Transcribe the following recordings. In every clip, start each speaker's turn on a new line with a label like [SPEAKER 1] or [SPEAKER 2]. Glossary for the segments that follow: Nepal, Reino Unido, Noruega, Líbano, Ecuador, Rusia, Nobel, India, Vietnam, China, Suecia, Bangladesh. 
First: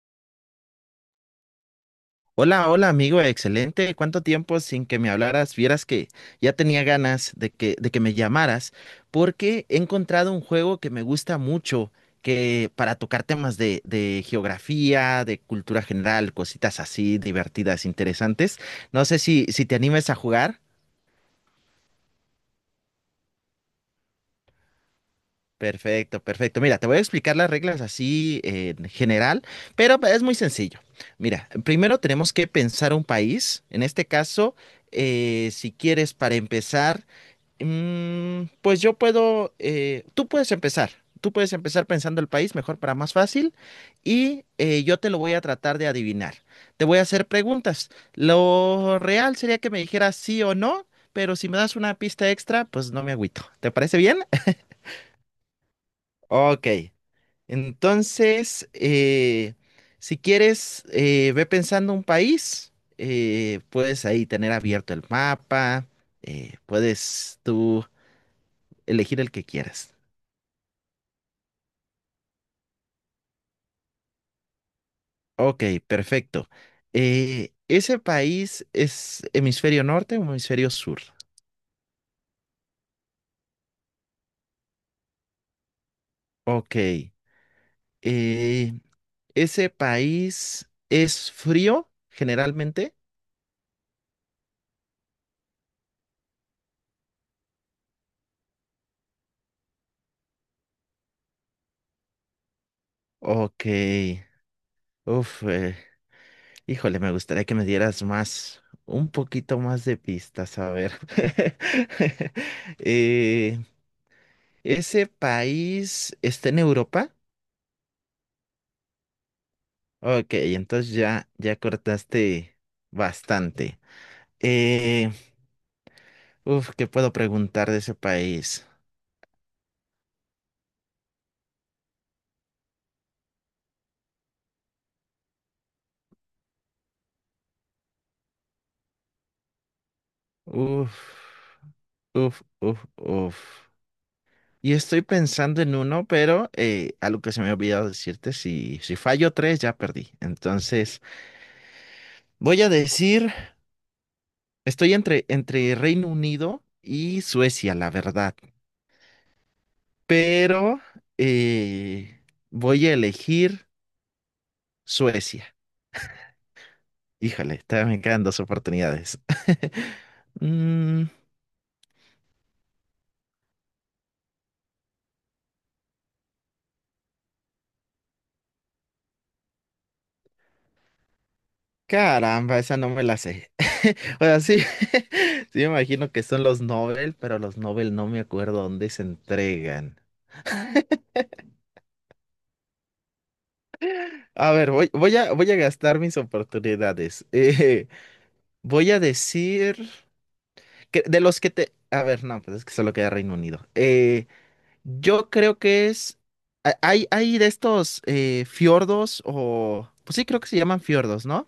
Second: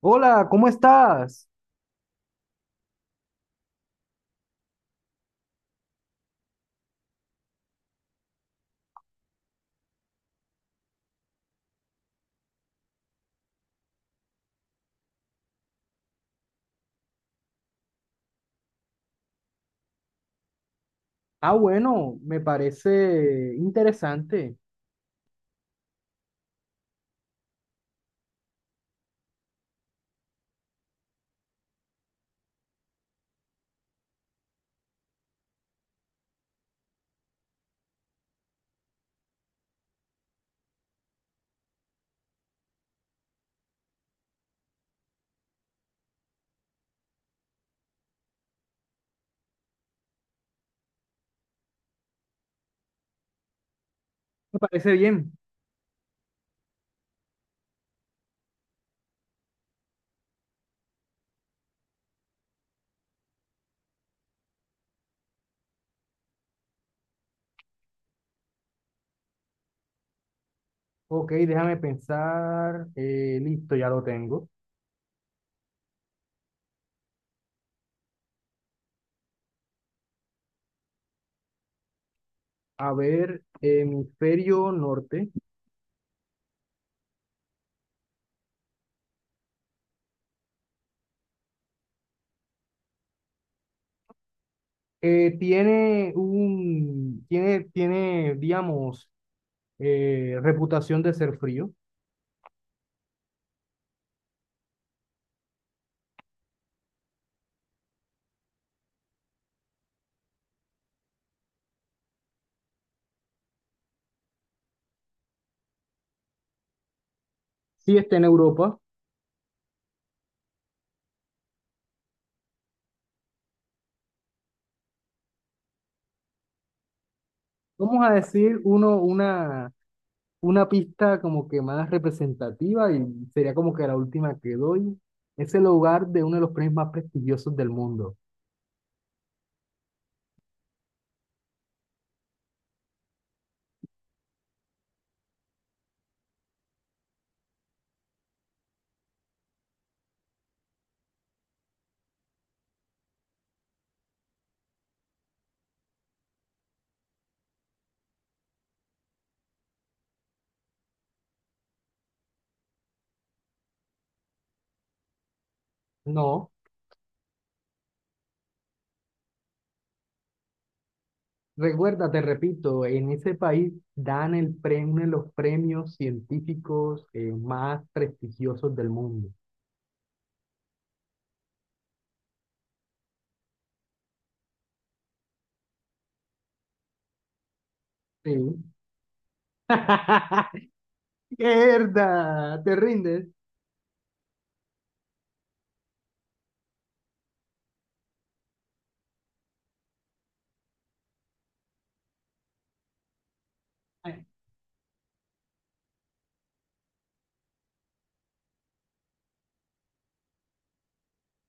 [SPEAKER 1] Hola, ¿cómo estás?
[SPEAKER 2] Hola, hola amigo, excelente. ¿Cuánto tiempo sin que me hablaras? Vieras que ya tenía ganas de que me llamaras porque he encontrado un juego que me gusta mucho que para tocar temas de geografía, de cultura general, cositas así divertidas, interesantes. No sé si te animes a jugar.
[SPEAKER 1] Ah, bueno, me parece interesante.
[SPEAKER 2] Perfecto, perfecto. Mira, te voy a explicar las reglas así en general, pero es muy sencillo. Mira, primero tenemos que pensar un país. En este caso, si quieres para empezar, pues yo puedo, tú puedes empezar. Tú puedes empezar pensando el país mejor para más fácil y yo te lo voy a tratar de adivinar. Te voy a hacer preguntas. Lo real sería que me dijeras sí o no, pero si me das una pista extra, pues no me agüito. ¿Te parece bien?
[SPEAKER 1] Me parece bien.
[SPEAKER 2] Ok, entonces, si quieres, ve pensando un país, puedes ahí tener abierto el mapa, puedes tú elegir el que quieras.
[SPEAKER 1] Ok, déjame pensar. Listo, ya lo tengo.
[SPEAKER 2] Ok, perfecto. ¿Ese país es hemisferio norte o hemisferio sur?
[SPEAKER 1] A ver, hemisferio norte.
[SPEAKER 2] Ok. eh, ¿Ese país es frío generalmente?
[SPEAKER 1] Tiene, digamos, reputación de ser frío.
[SPEAKER 2] Ok. Uf, híjole, me gustaría que me dieras más, un poquito más de pistas, a ver. Eh, ¿ese país está en Europa?
[SPEAKER 1] Sí, está en Europa.
[SPEAKER 2] Ok, entonces ya, ya cortaste bastante. Eh, uf, ¿qué puedo preguntar de ese
[SPEAKER 1] Vamos a decir
[SPEAKER 2] país?
[SPEAKER 1] uno, una pista como que más representativa y sería como que la última que doy. Es el hogar de uno de los premios más prestigiosos del mundo.
[SPEAKER 2] Uf, uf, uf, uf. Y estoy pensando en uno, pero algo que se me ha olvidado decirte, si, si fallo tres, ya perdí. Entonces, voy a decir... Estoy entre Reino Unido y Suecia, la verdad. Pero eh, voy a elegir Suecia.
[SPEAKER 1] No,
[SPEAKER 2] Híjole, todavía me quedan dos oportunidades. Mm,
[SPEAKER 1] recuerda, te repito, en ese país dan el premio, uno de los premios científicos más prestigiosos del mundo.
[SPEAKER 2] caramba, esa no me la sé. O sea, sí, sí me imagino que son los Nobel, pero los Nobel no me
[SPEAKER 1] Sí.
[SPEAKER 2] acuerdo dónde se entregan.
[SPEAKER 1] ¡Mierda! ¿Te rindes?
[SPEAKER 2] A ver, voy a gastar mis oportunidades. Voy a decir. Que- de los que te... A ver, no, pues es que solo queda Reino Unido.
[SPEAKER 1] Ay,
[SPEAKER 2] Yo creo que es... ha- Hay de estos fiordos o... Pues sí, creo que se llaman fiordos, ¿no?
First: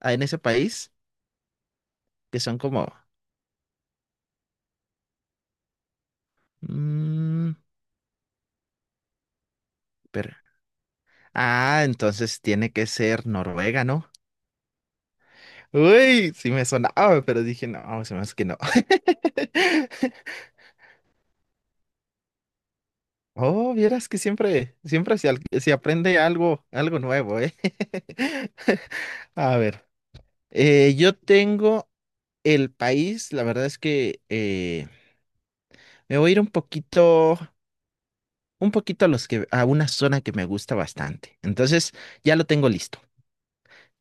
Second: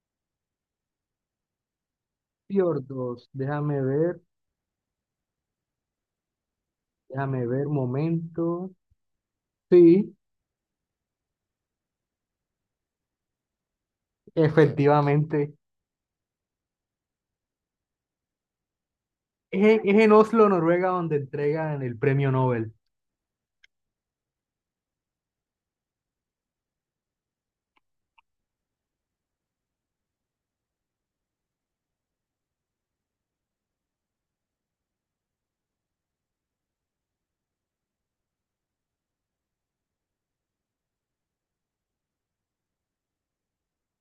[SPEAKER 2] Ah, en ese país, que son como...
[SPEAKER 1] fiordos, déjame
[SPEAKER 2] mm,
[SPEAKER 1] ver, momento. Sí,
[SPEAKER 2] pero... Ah, entonces tiene que ser Noruega, ¿no?
[SPEAKER 1] efectivamente.
[SPEAKER 2] Uy, sí me sonaba, pero dije, no, se me hace que no.
[SPEAKER 1] Es en Oslo, Noruega, donde entregan el premio Nobel.
[SPEAKER 2] Oh, vieras que siempre, siempre se, al- se aprende algo, algo nuevo, ¿eh? A ver, yo tengo el país, la verdad es que me voy a ir un poquito a los que, a una zona que me gusta bastante. Entonces, ya lo tengo listo.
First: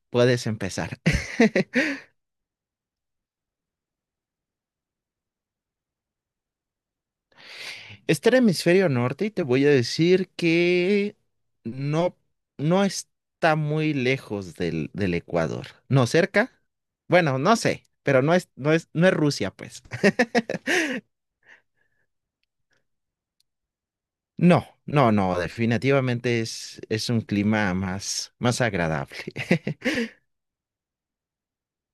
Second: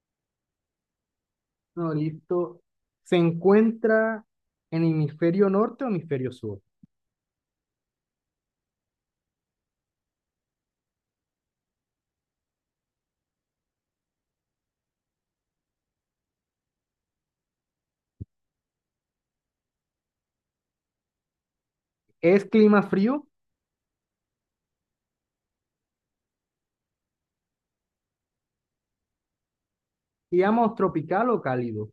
[SPEAKER 2] Puedes empezar.
[SPEAKER 1] No, listo. ¿Se encuentra en hemisferio norte o hemisferio sur?
[SPEAKER 2] Está el hemisferio norte y te voy a decir que no, no está muy lejos del Ecuador. No cerca. Bueno, no sé, pero no es Rusia, pues.
[SPEAKER 1] ¿Es clima frío?
[SPEAKER 2] No, no, no, definitivamente es un clima más, más agradable.
[SPEAKER 1] Digamos, tropical o cálido.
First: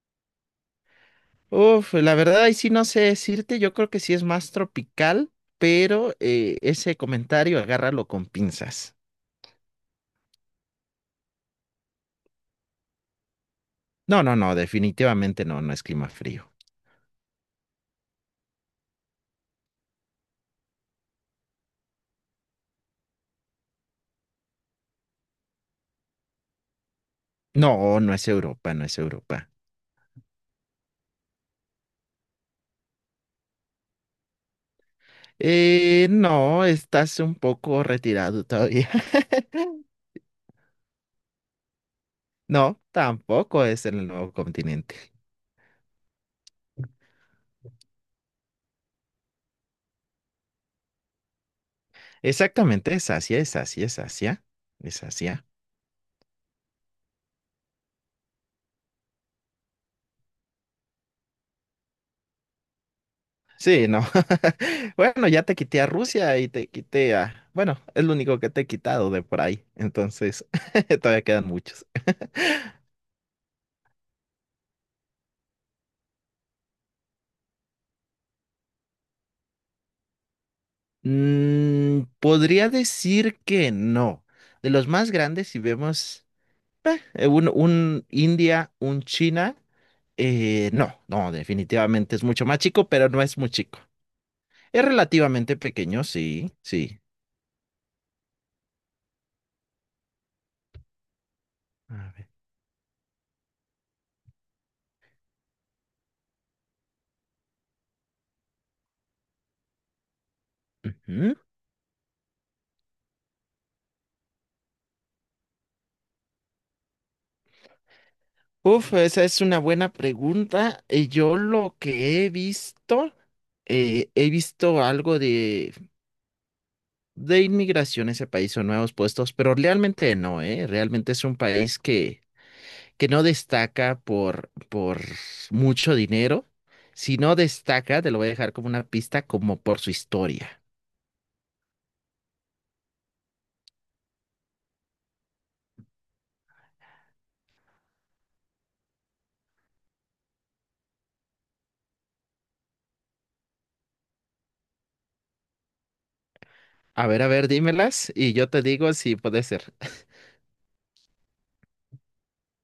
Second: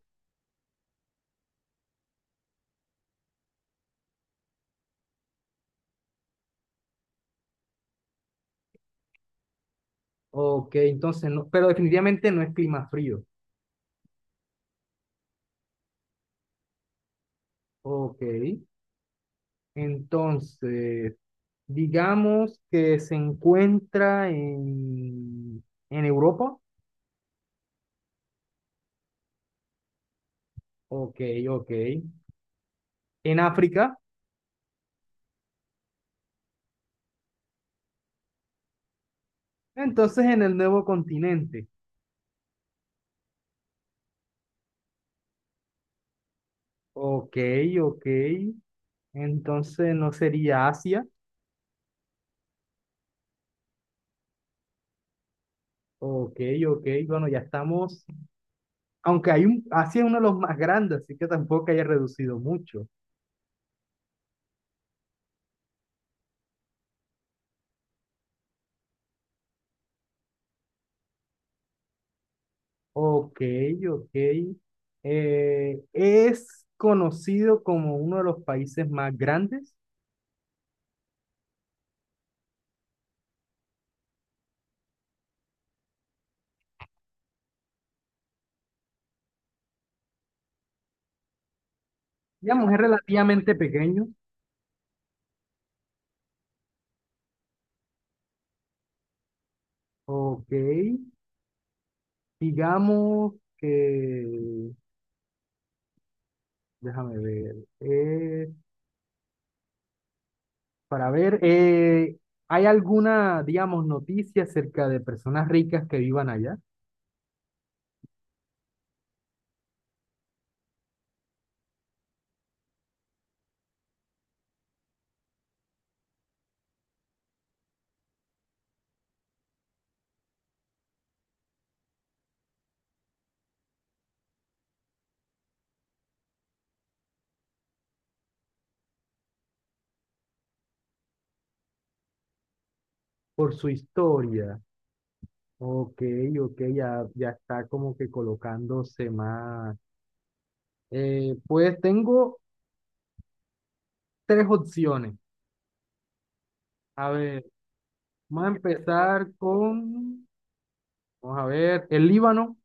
[SPEAKER 2] Uf, la verdad ahí sí no sé decirte, yo creo que sí es más tropical, pero ese comentario agárralo con pinzas.
[SPEAKER 1] Ok, entonces, no, pero definitivamente no es clima frío.
[SPEAKER 2] No, no, no, definitivamente no, no es clima frío.
[SPEAKER 1] Ok, entonces, digamos que se encuentra en Europa.
[SPEAKER 2] No, no es Europa, no es Europa.
[SPEAKER 1] Ok, ok. ¿En África?
[SPEAKER 2] No, estás un poco retirado todavía.
[SPEAKER 1] Entonces, en el nuevo continente.
[SPEAKER 2] No, tampoco es en el nuevo continente.
[SPEAKER 1] Ok, ok. Entonces no sería Asia.
[SPEAKER 2] Exactamente, es Asia, es Asia, es Asia, es Asia.
[SPEAKER 1] Ok, ok, bueno, ya estamos. Aunque hay un, Asia es uno de los más grandes, así que tampoco haya reducido mucho.
[SPEAKER 2] Sí, no. Bueno, ya te quité a Rusia y te quité a... Bueno, es lo único que te he quitado de por ahí. Entonces, todavía quedan muchos.
[SPEAKER 1] Ok, ok. Es conocido como uno de los países más grandes.
[SPEAKER 2] Mm, podría decir que no. De los más grandes, si vemos un India, un China, no, no, definitivamente es mucho más
[SPEAKER 1] Digamos, es
[SPEAKER 2] chico, pero no es muy
[SPEAKER 1] relativamente
[SPEAKER 2] chico.
[SPEAKER 1] pequeño.
[SPEAKER 2] Es relativamente pequeño, sí, sí.
[SPEAKER 1] Ok,
[SPEAKER 2] A ver.
[SPEAKER 1] digamos que, déjame ver, para ver, ¿hay alguna, digamos, noticia acerca de personas ricas que vivan allá?
[SPEAKER 2] Uf, esa es una buena pregunta. Yo lo que he visto algo de inmigración a ese país o nuevos puestos, pero realmente no, ¿eh? Realmente es un país que no destaca por mucho dinero. Si no destaca, te lo voy a dejar como una pista, como por su historia.
[SPEAKER 1] Por su historia. Ok, ok, ya, ya está como que colocándose más. Pues tengo tres opciones. A
[SPEAKER 2] A
[SPEAKER 1] ver,
[SPEAKER 2] ver, dímelas y yo
[SPEAKER 1] vamos a
[SPEAKER 2] te digo si
[SPEAKER 1] empezar
[SPEAKER 2] puede ser.
[SPEAKER 1] con, vamos a ver, el Líbano.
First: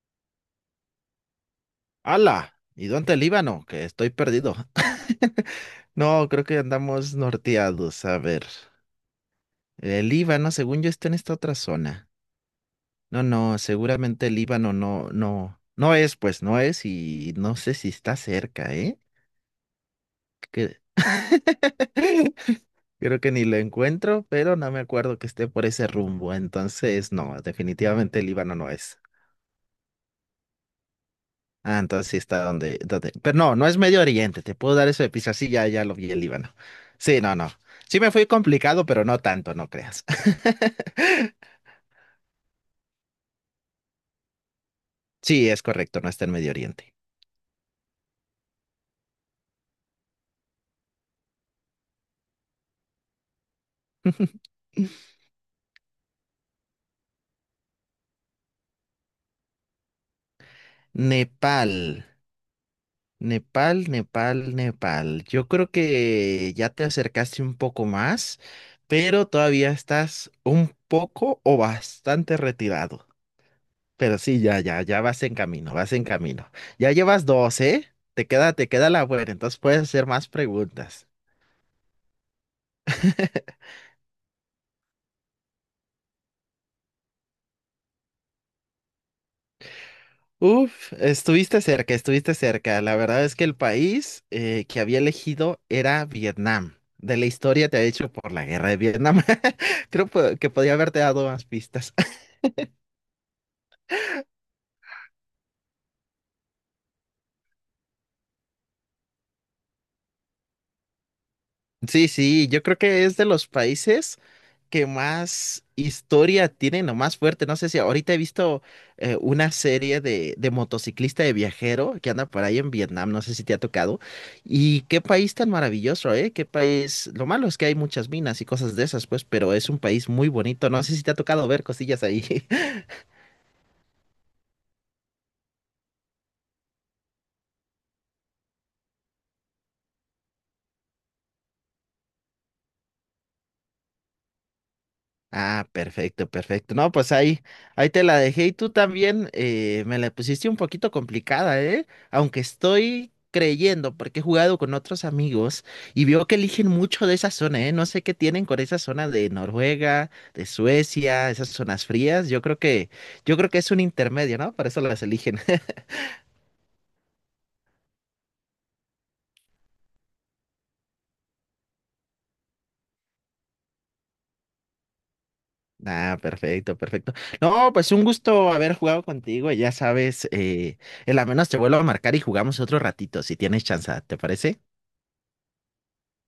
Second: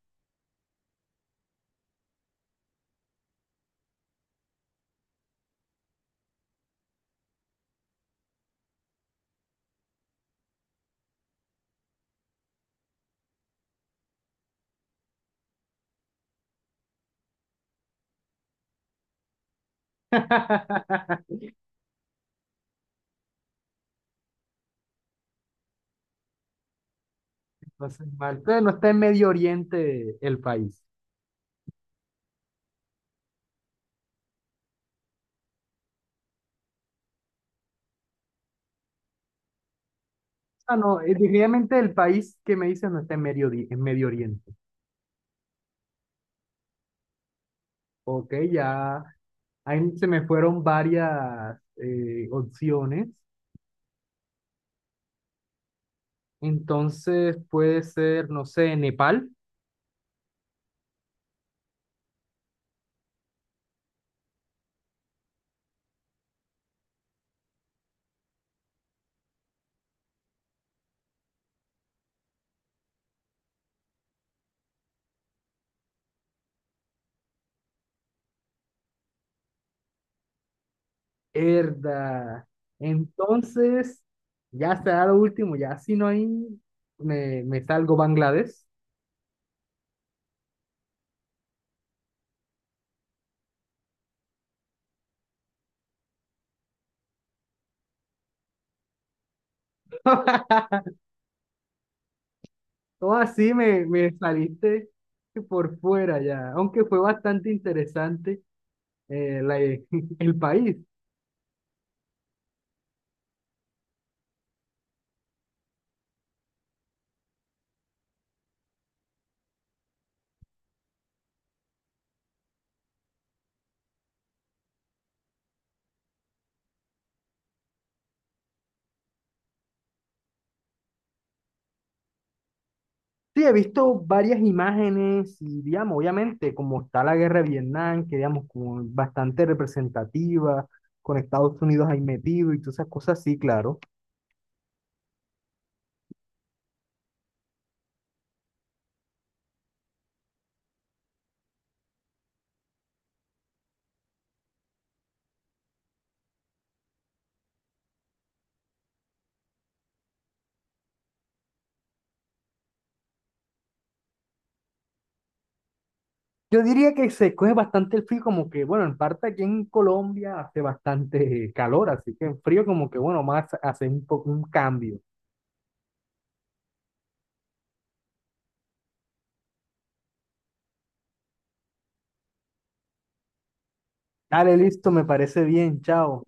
[SPEAKER 2] ¡Hala! ¿Y dónde el Líbano? Que estoy perdido. No, creo que andamos norteados. A ver. El Líbano, según yo, está en esta otra zona. No, no, seguramente el Líbano no, no, no es, pues no es, y no sé si está cerca, ¿eh? Que- creo que ni lo encuentro, pero no me acuerdo que esté por ese rumbo. Entonces, no,
[SPEAKER 1] Entonces,
[SPEAKER 2] definitivamente el
[SPEAKER 1] mal,
[SPEAKER 2] Líbano
[SPEAKER 1] pero
[SPEAKER 2] no
[SPEAKER 1] no está en
[SPEAKER 2] es.
[SPEAKER 1] Medio Oriente el país.
[SPEAKER 2] Ah, entonces sí está donde, donde. Pero no, no es Medio Oriente. Te puedo dar eso de pizza. Sí, ya, ya lo vi el Líbano. Sí, no, no. Sí me fui complicado, pero no tanto, no creas.
[SPEAKER 1] Ah, no, definitivamente el país que me dice no está en en Medio Oriente.
[SPEAKER 2] Sí, es correcto, no está en Medio Oriente.
[SPEAKER 1] Ok, ya ahí se me fueron varias opciones. Entonces puede ser, no sé, Nepal.
[SPEAKER 2] Nepal. Nepal, Nepal, Nepal. Yo creo que ya te acercaste un poco más, pero todavía estás un poco o bastante retirado. Pero sí, ya, ya, ya vas en camino, vas en camino. Ya llevas dos, ¿eh? Te queda la buena, entonces puedes hacer más preguntas.
[SPEAKER 1] Herda. Entonces, ya será lo último, ya si no hay, me salgo Bangladesh.
[SPEAKER 2] Uf, estuviste cerca, estuviste cerca. La verdad es que el país que había elegido era Vietnam. De la historia te ha hecho por la guerra de Vietnam. Creo po- que podía haberte dado más pistas.
[SPEAKER 1] Todo así me saliste por fuera ya, aunque fue bastante interesante eh, la- el país.
[SPEAKER 2] Sí, sí, yo creo que es de los países que más historia tienen o más fuerte. No sé si ahorita he visto una serie de motociclista de viajero que anda por ahí en Vietnam, no sé si te ha tocado. Y qué país tan maravilloso, ¿eh? Qué país. Lo malo es que hay muchas minas y cosas de esas, pues, pero es un país muy bonito. No sé si te ha tocado ver cosillas ahí.
[SPEAKER 1] Sí, he visto varias imágenes y, digamos, obviamente, como está la guerra de Vietnam, que, digamos, como bastante representativa, con Estados Unidos ahí metido y todas esas cosas, sí, claro.
[SPEAKER 2] Ah, perfecto, perfecto. No, pues ahí, ahí te la dejé y tú también me la pusiste un poquito complicada, ¿eh? Aunque estoy creyendo, porque he jugado con otros amigos y veo que eligen mucho de esa zona, ¿eh? No sé qué tienen con esa zona de Noruega, de Suecia, esas zonas frías. Yo creo que es un intermedio, ¿no? Por eso las eligen.
[SPEAKER 1] Yo diría que se coge bastante el frío, como que, bueno, en parte aquí en Colombia hace bastante calor, así que en frío como que, bueno, más hace un poco un cambio.
[SPEAKER 2] Ah, perfecto, perfecto. No, pues un gusto haber jugado contigo. Ya sabes, en la menos te vuelvo a marcar y jugamos otro ratito, si tienes chance, ¿te
[SPEAKER 1] Dale,
[SPEAKER 2] parece?
[SPEAKER 1] listo, me parece bien, chao.